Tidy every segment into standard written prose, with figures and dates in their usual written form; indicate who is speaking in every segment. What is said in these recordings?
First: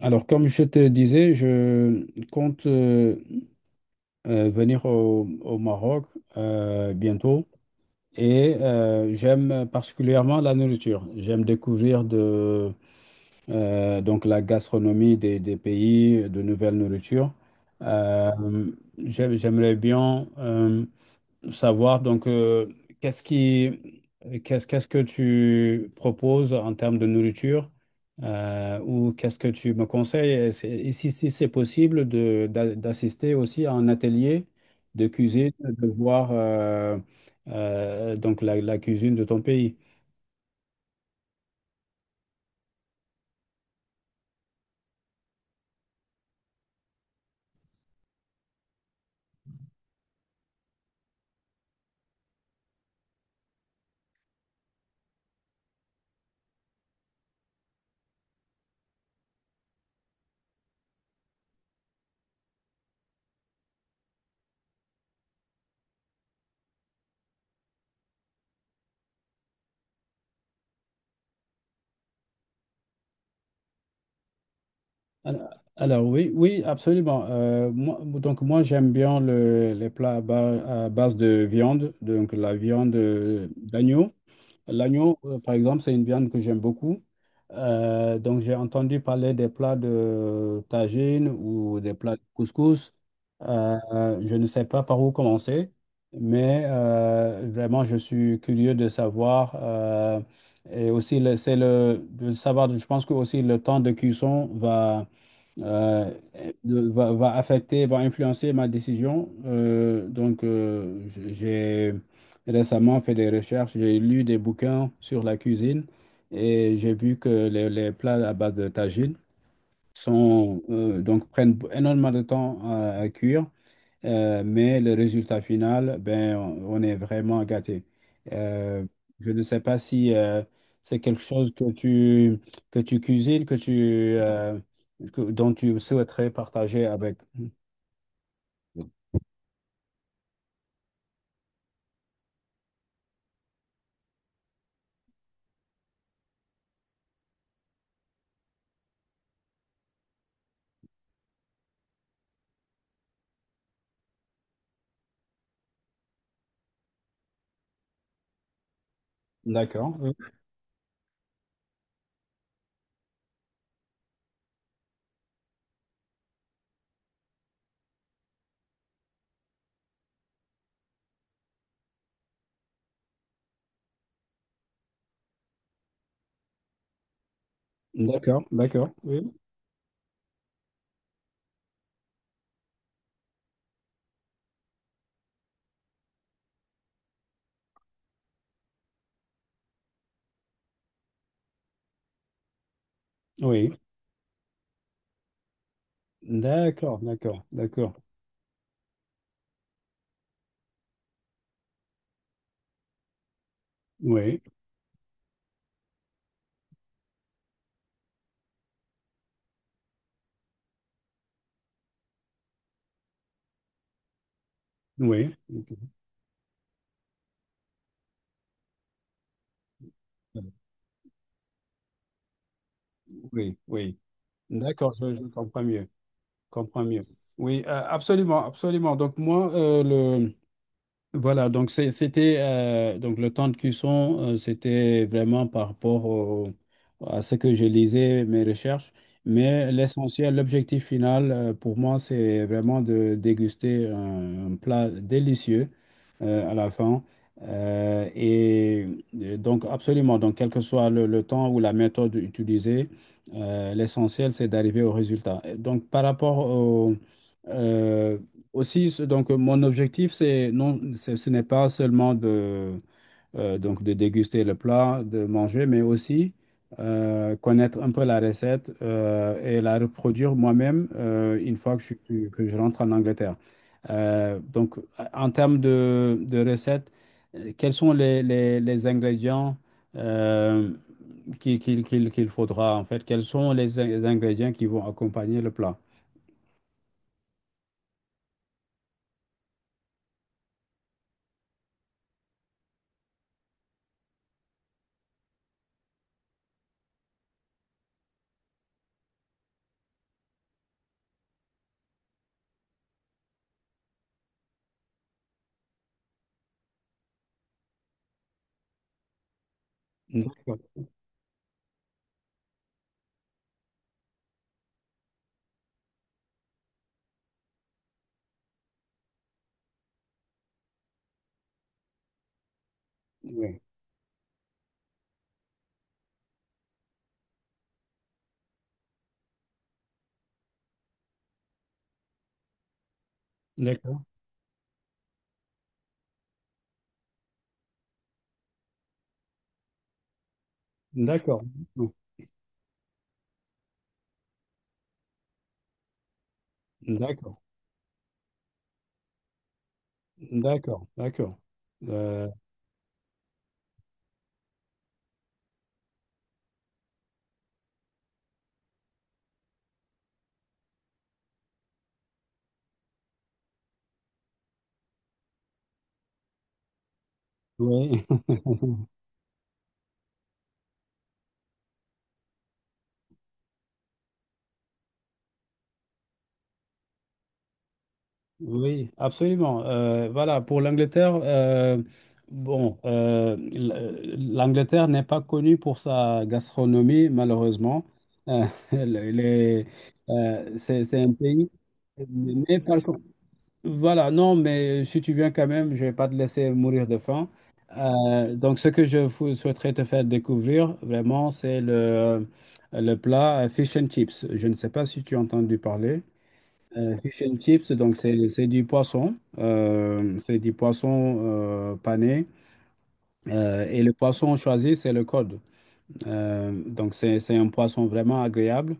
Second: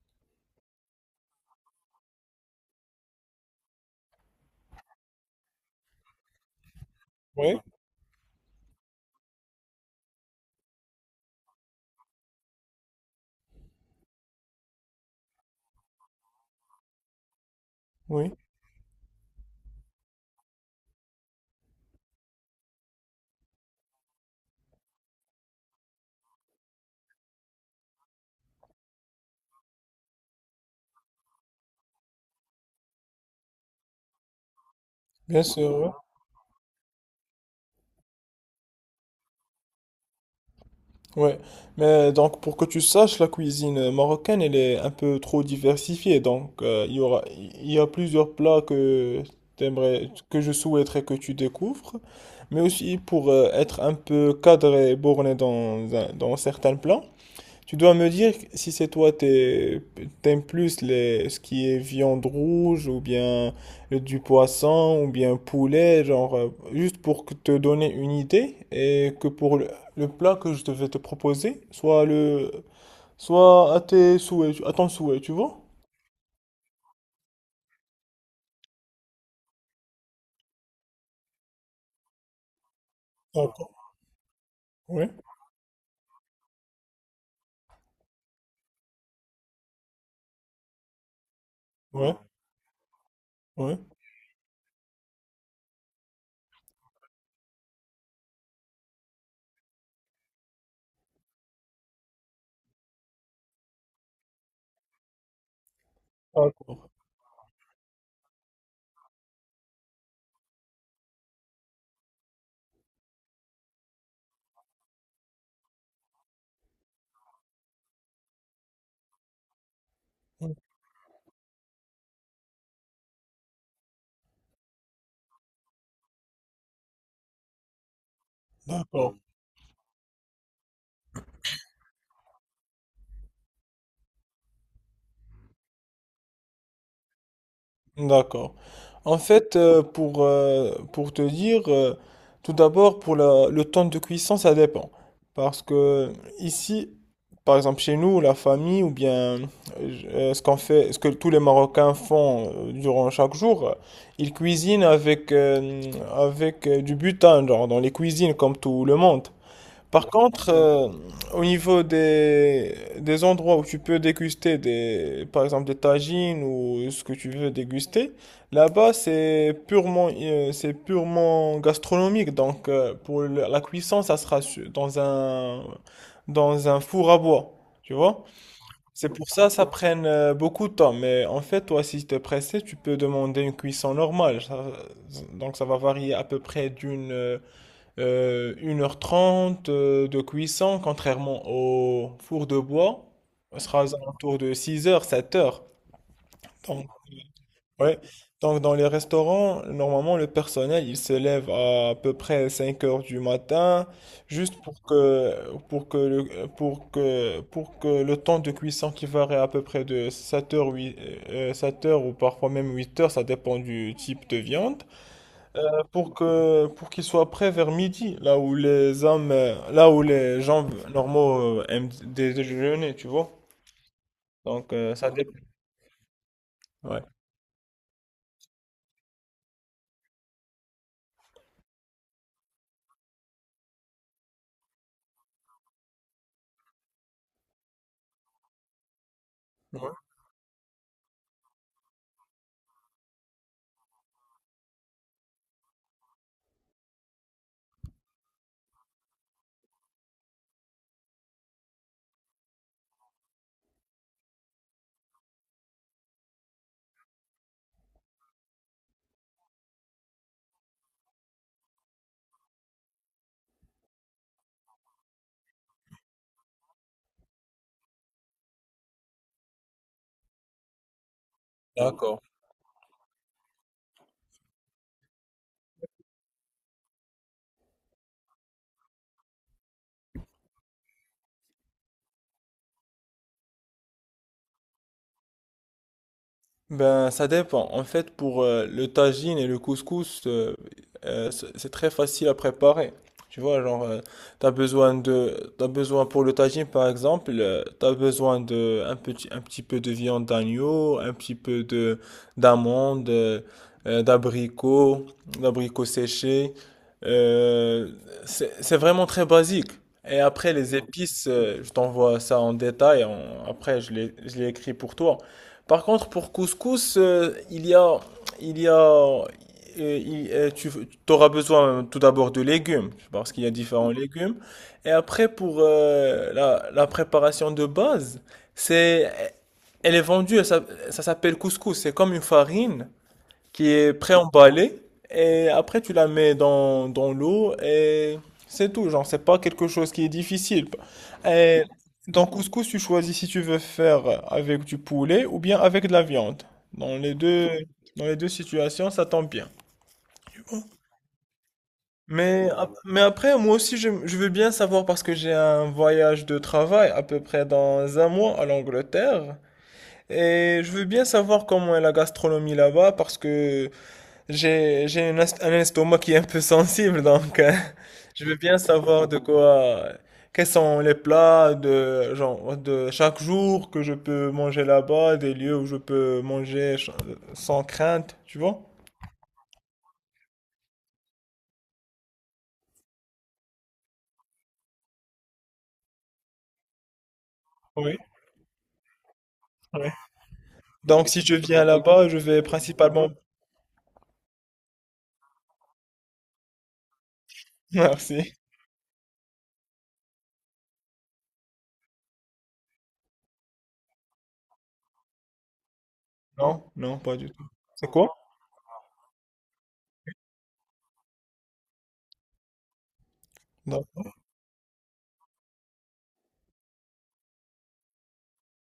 Speaker 1: Alors, comme je te disais, je compte venir au Maroc bientôt,
Speaker 2: Oui,
Speaker 1: et j'aime particulièrement la nourriture. J'aime découvrir donc la gastronomie des pays, de nouvelles nourritures. Euh,
Speaker 2: oui,
Speaker 1: j'aimerais bien savoir donc qu'est-ce qui qu'est-ce qu'est-ce que tu proposes en termes de nourriture ou qu'est-ce que tu me conseilles et si, si c'est possible de d'assister aussi à un atelier de
Speaker 2: bien
Speaker 1: cuisine,
Speaker 2: sûr.
Speaker 1: de
Speaker 2: Ouais.
Speaker 1: voir donc la cuisine de ton pays.
Speaker 2: Ouais. Mais donc pour que tu saches, la cuisine marocaine, elle est un peu trop diversifiée. Donc il y a plusieurs plats que t'aimerais, que je souhaiterais que tu découvres. Mais aussi pour être un peu cadré et borné dans certains plans. Tu dois me dire si c'est toi, t'aimes plus les, ce qui est viande rouge ou bien du poisson ou bien poulet, genre, juste pour que te donner une idée et que pour le plat que je devais te proposer, soit à tes souhaits, à ton souhait, tu
Speaker 1: Alors,
Speaker 2: vois?
Speaker 1: absolument. Moi, j'aime bien les plats à base de viande, donc la viande
Speaker 2: D'accord,
Speaker 1: d'agneau.
Speaker 2: oui,
Speaker 1: L'agneau, par exemple, c'est une viande que j'aime beaucoup. Donc j'ai entendu parler des plats de tagine ou des
Speaker 2: oui,
Speaker 1: plats de couscous.
Speaker 2: oui.
Speaker 1: Euh, je ne sais pas par où commencer, mais vraiment je suis curieux de savoir. Et aussi, c'est le de savoir, je pense que aussi le temps de cuisson va euh,
Speaker 2: D'accord,
Speaker 1: va affecter, va influencer ma décision. J'ai récemment fait des recherches, j'ai lu des bouquins sur la cuisine et j'ai vu que les plats à base de tagine sont, donc prennent énormément de temps à cuire. Mais le résultat final, ben, on est vraiment gâté. Euh,
Speaker 2: d'accord,
Speaker 1: je ne sais pas si c'est quelque chose que tu cuisines, dont tu souhaiterais partager avec.
Speaker 2: d'accord. En fait, pour te dire, tout d'abord, pour le temps de cuisson, ça dépend. Parce que ici, par exemple, chez nous, la famille, ou bien ce qu'on fait, ce que tous les Marocains font durant chaque jour, ils cuisinent avec du butin, genre, dans les cuisines, comme tout le monde.
Speaker 1: D'accord,
Speaker 2: Par
Speaker 1: oui.
Speaker 2: contre, au niveau des endroits où tu peux déguster des, par exemple des tagines ou ce que tu veux déguster, là-bas c'est purement gastronomique. Donc pour la cuisson, ça sera dans un four à bois. Tu vois?
Speaker 1: D'accord, d'accord,
Speaker 2: C'est
Speaker 1: oui.
Speaker 2: pour ça ça prenne beaucoup de temps. Mais en fait, toi, si tu es pressé, tu peux demander une cuisson normale. Donc ça va varier à peu près d'une 1h30 de cuisson, contrairement au four de bois, ce
Speaker 1: Oui,
Speaker 2: sera aux alentours de six heures sept heures. Donc,
Speaker 1: d'accord, d'accord, d'accord.
Speaker 2: ouais. Donc, dans les restaurants, normalement, le personnel, il se lève à, peu près cinq heures du matin,
Speaker 1: Oui,
Speaker 2: juste pour que le temps de cuisson qui varie à peu près de sept heures ou parfois même huit heures, ça dépend du type de viande,
Speaker 1: oui,
Speaker 2: pour qu'ils soient prêts vers midi, là où les gens normaux aiment déjeuner, tu vois.
Speaker 1: oui, oui.
Speaker 2: Donc
Speaker 1: D'accord,
Speaker 2: ça
Speaker 1: je
Speaker 2: dépend.
Speaker 1: comprends mieux, comprends mieux.
Speaker 2: Ouais.
Speaker 1: Oui, absolument, absolument. Donc moi, Voilà, donc c'est- c'était donc le temps de cuisson, c'était vraiment par rapport à ce que je lisais, mes recherches. Mais
Speaker 2: Ouais.
Speaker 1: l'essentiel, l'objectif final pour moi, c'est vraiment de déguster un plat délicieux à la fin. Euh, et et donc absolument, donc quel que soit le temps ou la méthode utilisée, l'essentiel, c'est d'arriver au résultat. Et donc par rapport au... euh, mon objectif, c'est non, ce ce n'est pas seulement de, donc de déguster le plat, de manger, mais aussi connaître un peu la recette et la reproduire moi-même une fois que je,
Speaker 2: D'accord.
Speaker 1: suis- que je rentre en Angleterre. Donc, en termes de recettes, quels sont les ingrédients euh, qu'il faudra, en fait? Quels sont les ingrédients qui vont accompagner le plat?
Speaker 2: Ben, ça dépend. En fait, pour le tagine et le couscous, c'est très facile à préparer. Tu vois, genre, t'as besoin pour le tagine, par exemple, t'as besoin de un petit peu de viande d'agneau, un petit peu de d'amandes, euh, d'abricots, d'abricots séchés. Euh, c'est vraiment très basique. Et après,
Speaker 1: D'accord.
Speaker 2: les épices, je t'envoie ça en détail. Après, je les écris pour toi. Par contre, pour couscous, il y a, il y a, il- tu auras besoin tout d'abord de légumes, parce qu'il y a
Speaker 1: Oui.
Speaker 2: différents légumes. Et après, pour la préparation de base, c'est, elle est vendue, elle ça, s'appelle couscous. C'est comme une farine qui est
Speaker 1: D'accord.
Speaker 2: pré-emballée et après tu la mets dans l'eau et c'est tout. Genre, c'est pas quelque chose qui est difficile.
Speaker 1: D'accord.
Speaker 2: Et dans couscous, tu choisis si tu veux faire avec du poulet ou bien avec de la viande. Dans les
Speaker 1: D'accord,
Speaker 2: deux, Dans les deux situations, ça tombe bien.
Speaker 1: d'accord, d'accord. Euh,
Speaker 2: Mais, mais après, moi aussi, je veux bien savoir parce que j'ai un voyage de travail à peu près dans un mois à l'Angleterre. Et je veux bien savoir comment est la gastronomie là-bas parce que j'ai un estomac qui est un peu sensible, donc
Speaker 1: oui,
Speaker 2: je veux bien savoir quels sont les plats de chaque jour que je peux manger là-bas, des lieux où je peux manger sans crainte, tu vois?
Speaker 1: oui, absolument. Voilà, pour l'Angleterre, bon, l'Angleterre n'est pas connue pour sa gastronomie, malheureusement.
Speaker 2: Oui,
Speaker 1: Euh, les- les-
Speaker 2: oui.
Speaker 1: c'est
Speaker 2: Donc
Speaker 1: un
Speaker 2: si je
Speaker 1: pays,
Speaker 2: viens là-bas, je vais
Speaker 1: mais par,
Speaker 2: principalement.
Speaker 1: Voilà, non, mais si tu viens quand même, je vais pas te laisser mourir de faim.
Speaker 2: Merci.
Speaker 1: Donc, ce que je vous souhaiterais te faire découvrir, vraiment, le plat fish and chips. Je ne sais pas si tu as entendu parler.
Speaker 2: Non, non, pas
Speaker 1: Fish
Speaker 2: du
Speaker 1: and
Speaker 2: tout.
Speaker 1: chips,
Speaker 2: C'est
Speaker 1: donc,
Speaker 2: quoi?
Speaker 1: c'est du poisson. C'est du poisson pané. Et le
Speaker 2: D'accord.
Speaker 1: poisson choisi, c'est le cod. Donc, c'est un poisson vraiment agréable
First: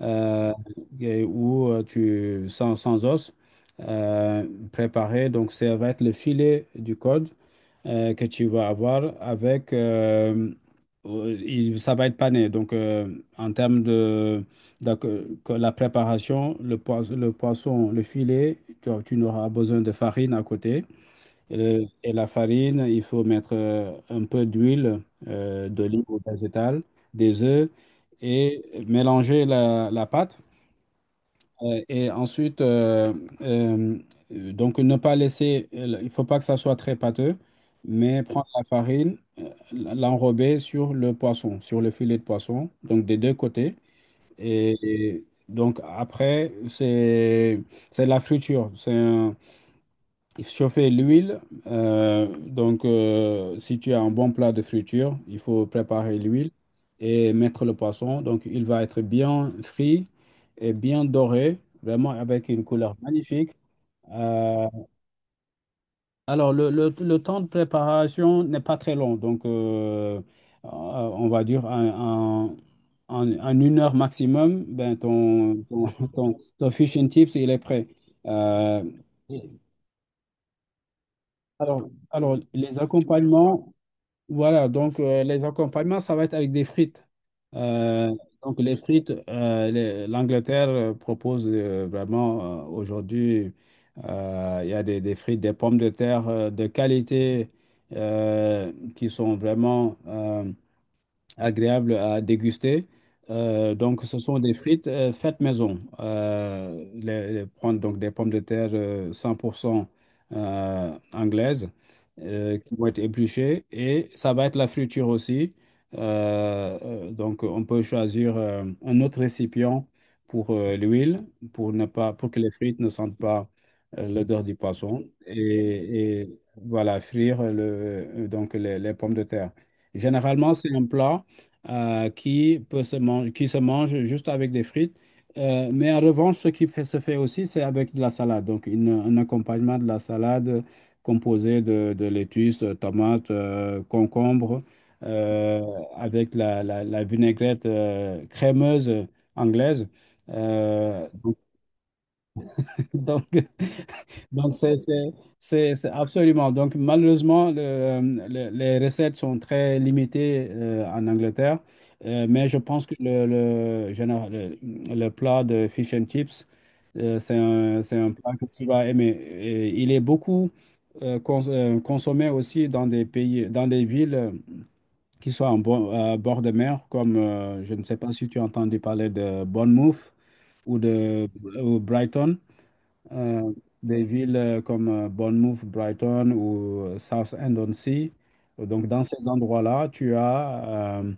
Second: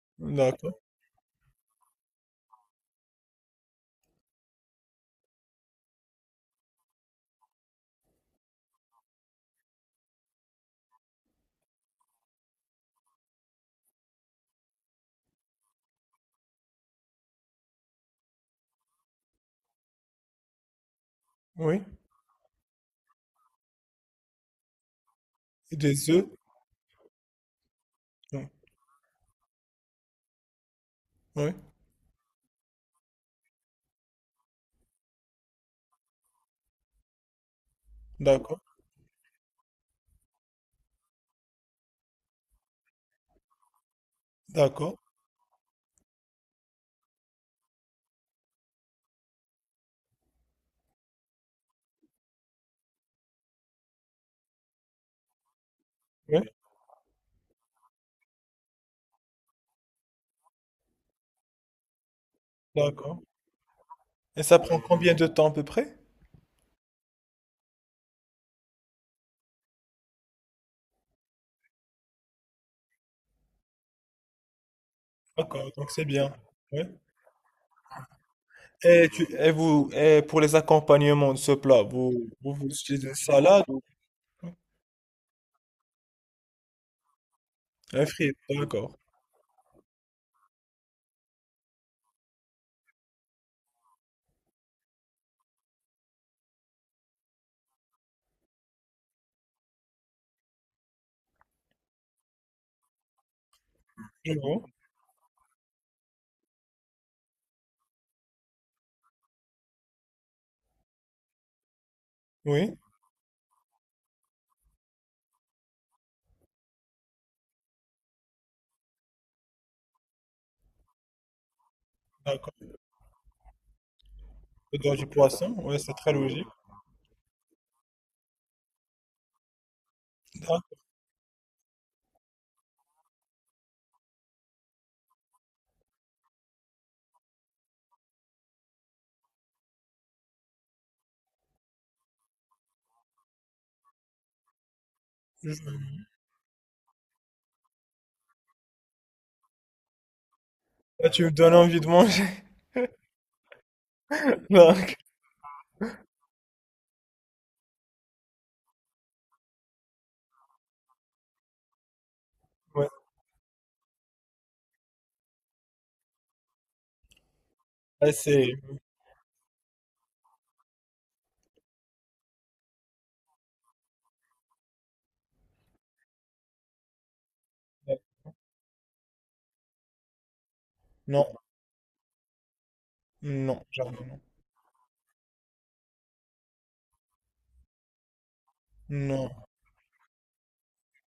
Speaker 1: euh,
Speaker 2: D'accord.
Speaker 1: et où tu, sans os, euh, préparé. Donc, ça va être le filet du code que tu vas avoir avec. Ça va être pané. Donc, en termes de, donc, que la préparation, le filet, tu n'auras besoin de farine à côté.
Speaker 2: Oui.
Speaker 1: Et la farine, il faut mettre un peu d'huile d'olive
Speaker 2: Des
Speaker 1: ou
Speaker 2: œufs?
Speaker 1: végétale, des œufs
Speaker 2: Oui.
Speaker 1: et mélanger la pâte.
Speaker 2: Oui.
Speaker 1: Ensuite, euh, donc ne pas laisser, il faut pas que ça soit très pâteux, mais prendre
Speaker 2: D'accord.
Speaker 1: la farine, l'enrober sur le poisson, sur le filet de poisson, donc des deux côtés. Et,
Speaker 2: D'accord.
Speaker 1: et donc après, c'est la friture. Chauffer l'huile. Si tu as un bon plat de friture, il faut préparer
Speaker 2: Oui.
Speaker 1: l'huile et mettre le poisson. Donc, il va être bien frit et bien doré, vraiment avec une couleur
Speaker 2: D'accord.
Speaker 1: magnifique.
Speaker 2: Et ça
Speaker 1: Euh,
Speaker 2: prend combien de temps à peu près?
Speaker 1: alors, le temps de préparation n'est pas très long. Donc, on va dire en une heure maximum, ben,
Speaker 2: D'accord, donc c'est bien.
Speaker 1: ton
Speaker 2: Ouais.
Speaker 1: fish and chips, il est prêt. Euh,
Speaker 2: Et, et vous, et pour les accompagnements de ce plat,
Speaker 1: Alors, alors,
Speaker 2: vous
Speaker 1: les
Speaker 2: utilisez une salade
Speaker 1: accompagnements,
Speaker 2: ou
Speaker 1: voilà, donc les accompagnements, ça va être avec des frites.
Speaker 2: un
Speaker 1: Euh,
Speaker 2: frit,
Speaker 1: donc, les
Speaker 2: d'accord.
Speaker 1: frites, l'Angleterre propose vraiment aujourd'hui, il y a des frites, des pommes de terre de qualité qui sont vraiment agréable à déguster. Donc, ce
Speaker 2: Je
Speaker 1: sont des
Speaker 2: vois.
Speaker 1: frites faites maison. Prendre donc des pommes de terre 100% anglaises qui
Speaker 2: Oui,
Speaker 1: vont être épluchées et ça va être la friture aussi. Donc, on peut choisir un autre récipient pour l'huile pour ne pas pour que les
Speaker 2: d'accord.
Speaker 1: frites ne sentent pas l'odeur du
Speaker 2: Le dans
Speaker 1: poisson
Speaker 2: du poisson, ouais, c'est très
Speaker 1: et
Speaker 2: logique.
Speaker 1: voilà frire donc les les pommes de terre. Généralement,
Speaker 2: D'accord.
Speaker 1: c'est un plat qui se mange juste avec des frites. Mais en revanche, ce qui se fait aussi, c'est avec de la salade. Donc, un accompagnement de la salade composé de lettuce, de tomates, concombres, euh, avec la vinaigrette crémeuse anglaise. Euh,
Speaker 2: Là, tu me
Speaker 1: donc,
Speaker 2: donnes envie de manger.
Speaker 1: donc, donc, c'est
Speaker 2: Donc,
Speaker 1: c'est- c'est absolument. Donc, malheureusement, les recettes sont très limitées en Angleterre. Mais je pense
Speaker 2: ouais.
Speaker 1: que le plat de fish and chips, c'est c'est un
Speaker 2: Ah,
Speaker 1: plat que tu vas aimer. Et il est beaucoup consommé aussi dans des pays, dans des villes qui sont à bord de mer, comme je ne sais pas si tu as entendu parler de Bournemouth ou
Speaker 2: non,
Speaker 1: de ou Brighton. Euh,
Speaker 2: non, jamais
Speaker 1: des
Speaker 2: non.
Speaker 1: villes comme Bournemouth, Brighton ou Southend-on-Sea. Donc, dans ces
Speaker 2: Non,
Speaker 1: endroits-là, tu as euh,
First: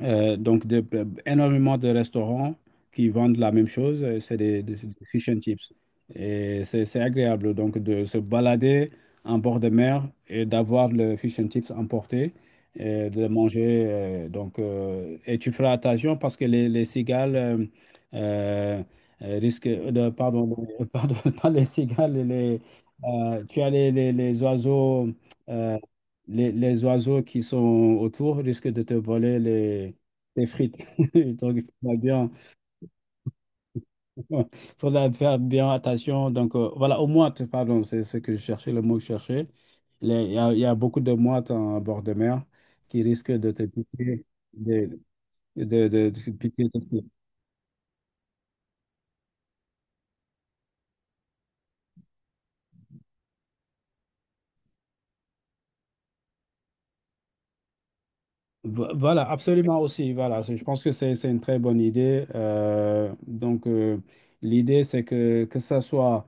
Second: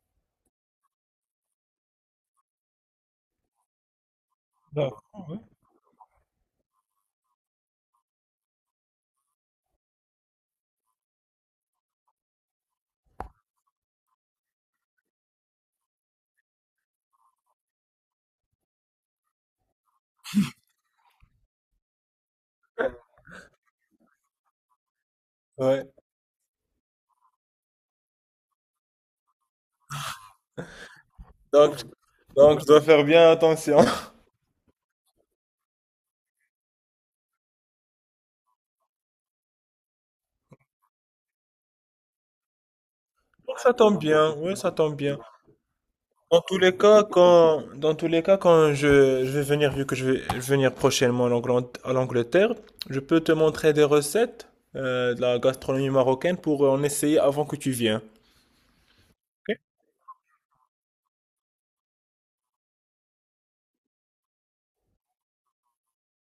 Speaker 1: euh, donc énormément de restaurants qui vendent la même chose, c'est
Speaker 2: d'accord,
Speaker 1: des fish
Speaker 2: ouais.
Speaker 1: and chips. Et c'est agréable, donc, de se balader en bord de mer et d'avoir le fish and chips emporté, et de le manger. Et tu feras attention parce que les cigales euh, risquent de... Pardon, pardon, pas les cigales, tu as les oiseaux... euh,
Speaker 2: Ouais.
Speaker 1: les oiseaux qui sont autour risquent de te voler des frites. Donc, il
Speaker 2: Donc,
Speaker 1: faudra bien,
Speaker 2: donc, je dois faire bien attention.
Speaker 1: faudra faire bien attention. Donc, voilà, aux mouettes, pardon, c'est ce que je cherchais, le mot que je cherchais. Il y a beaucoup de mouettes en bord de mer qui risquent de te
Speaker 2: Ça tombe
Speaker 1: piquer.
Speaker 2: bien, oui, ça tombe
Speaker 1: De,
Speaker 2: bien.
Speaker 1: de te piquer tes pieds.
Speaker 2: Dans tous les cas, quand je vais venir, vu que je vais venir prochainement en à l'Angleterre, je peux te montrer des recettes de la gastronomie marocaine pour en essayer avant que tu viennes.
Speaker 1: Voilà,
Speaker 2: Ok.
Speaker 1: absolument aussi. Voilà, je pense que c'est une très bonne idée. L'idée, c'est que ça soit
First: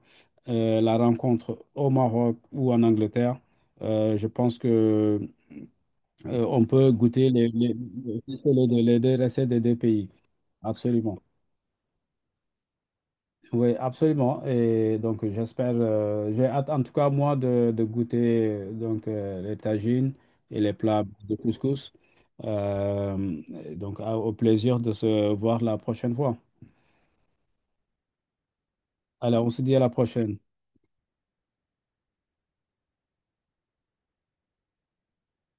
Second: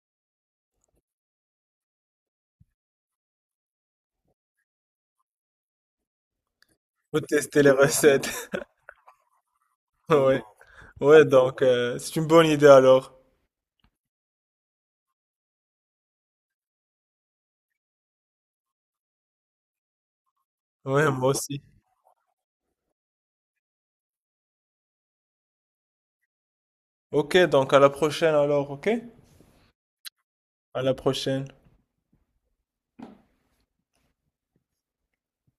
Speaker 1: la rencontre au Maroc ou en Angleterre, je pense que on peut
Speaker 2: Pour
Speaker 1: goûter les,
Speaker 2: tester
Speaker 1: les,
Speaker 2: les
Speaker 1: les,
Speaker 2: recettes.
Speaker 1: les les deux recettes des deux pays.
Speaker 2: Ouais,
Speaker 1: Absolument.
Speaker 2: ouais, donc c'est une bonne idée alors.
Speaker 1: Oui, absolument. Et donc, j'espère, j'ai hâte, en tout cas, moi, de goûter les tagines et les plats
Speaker 2: Ouais, moi
Speaker 1: de
Speaker 2: aussi.
Speaker 1: couscous. Euh, donc, au plaisir de se voir la prochaine fois.
Speaker 2: Ok, donc à la prochaine alors, ok?
Speaker 1: Alors, on se dit à la prochaine.
Speaker 2: À la prochaine.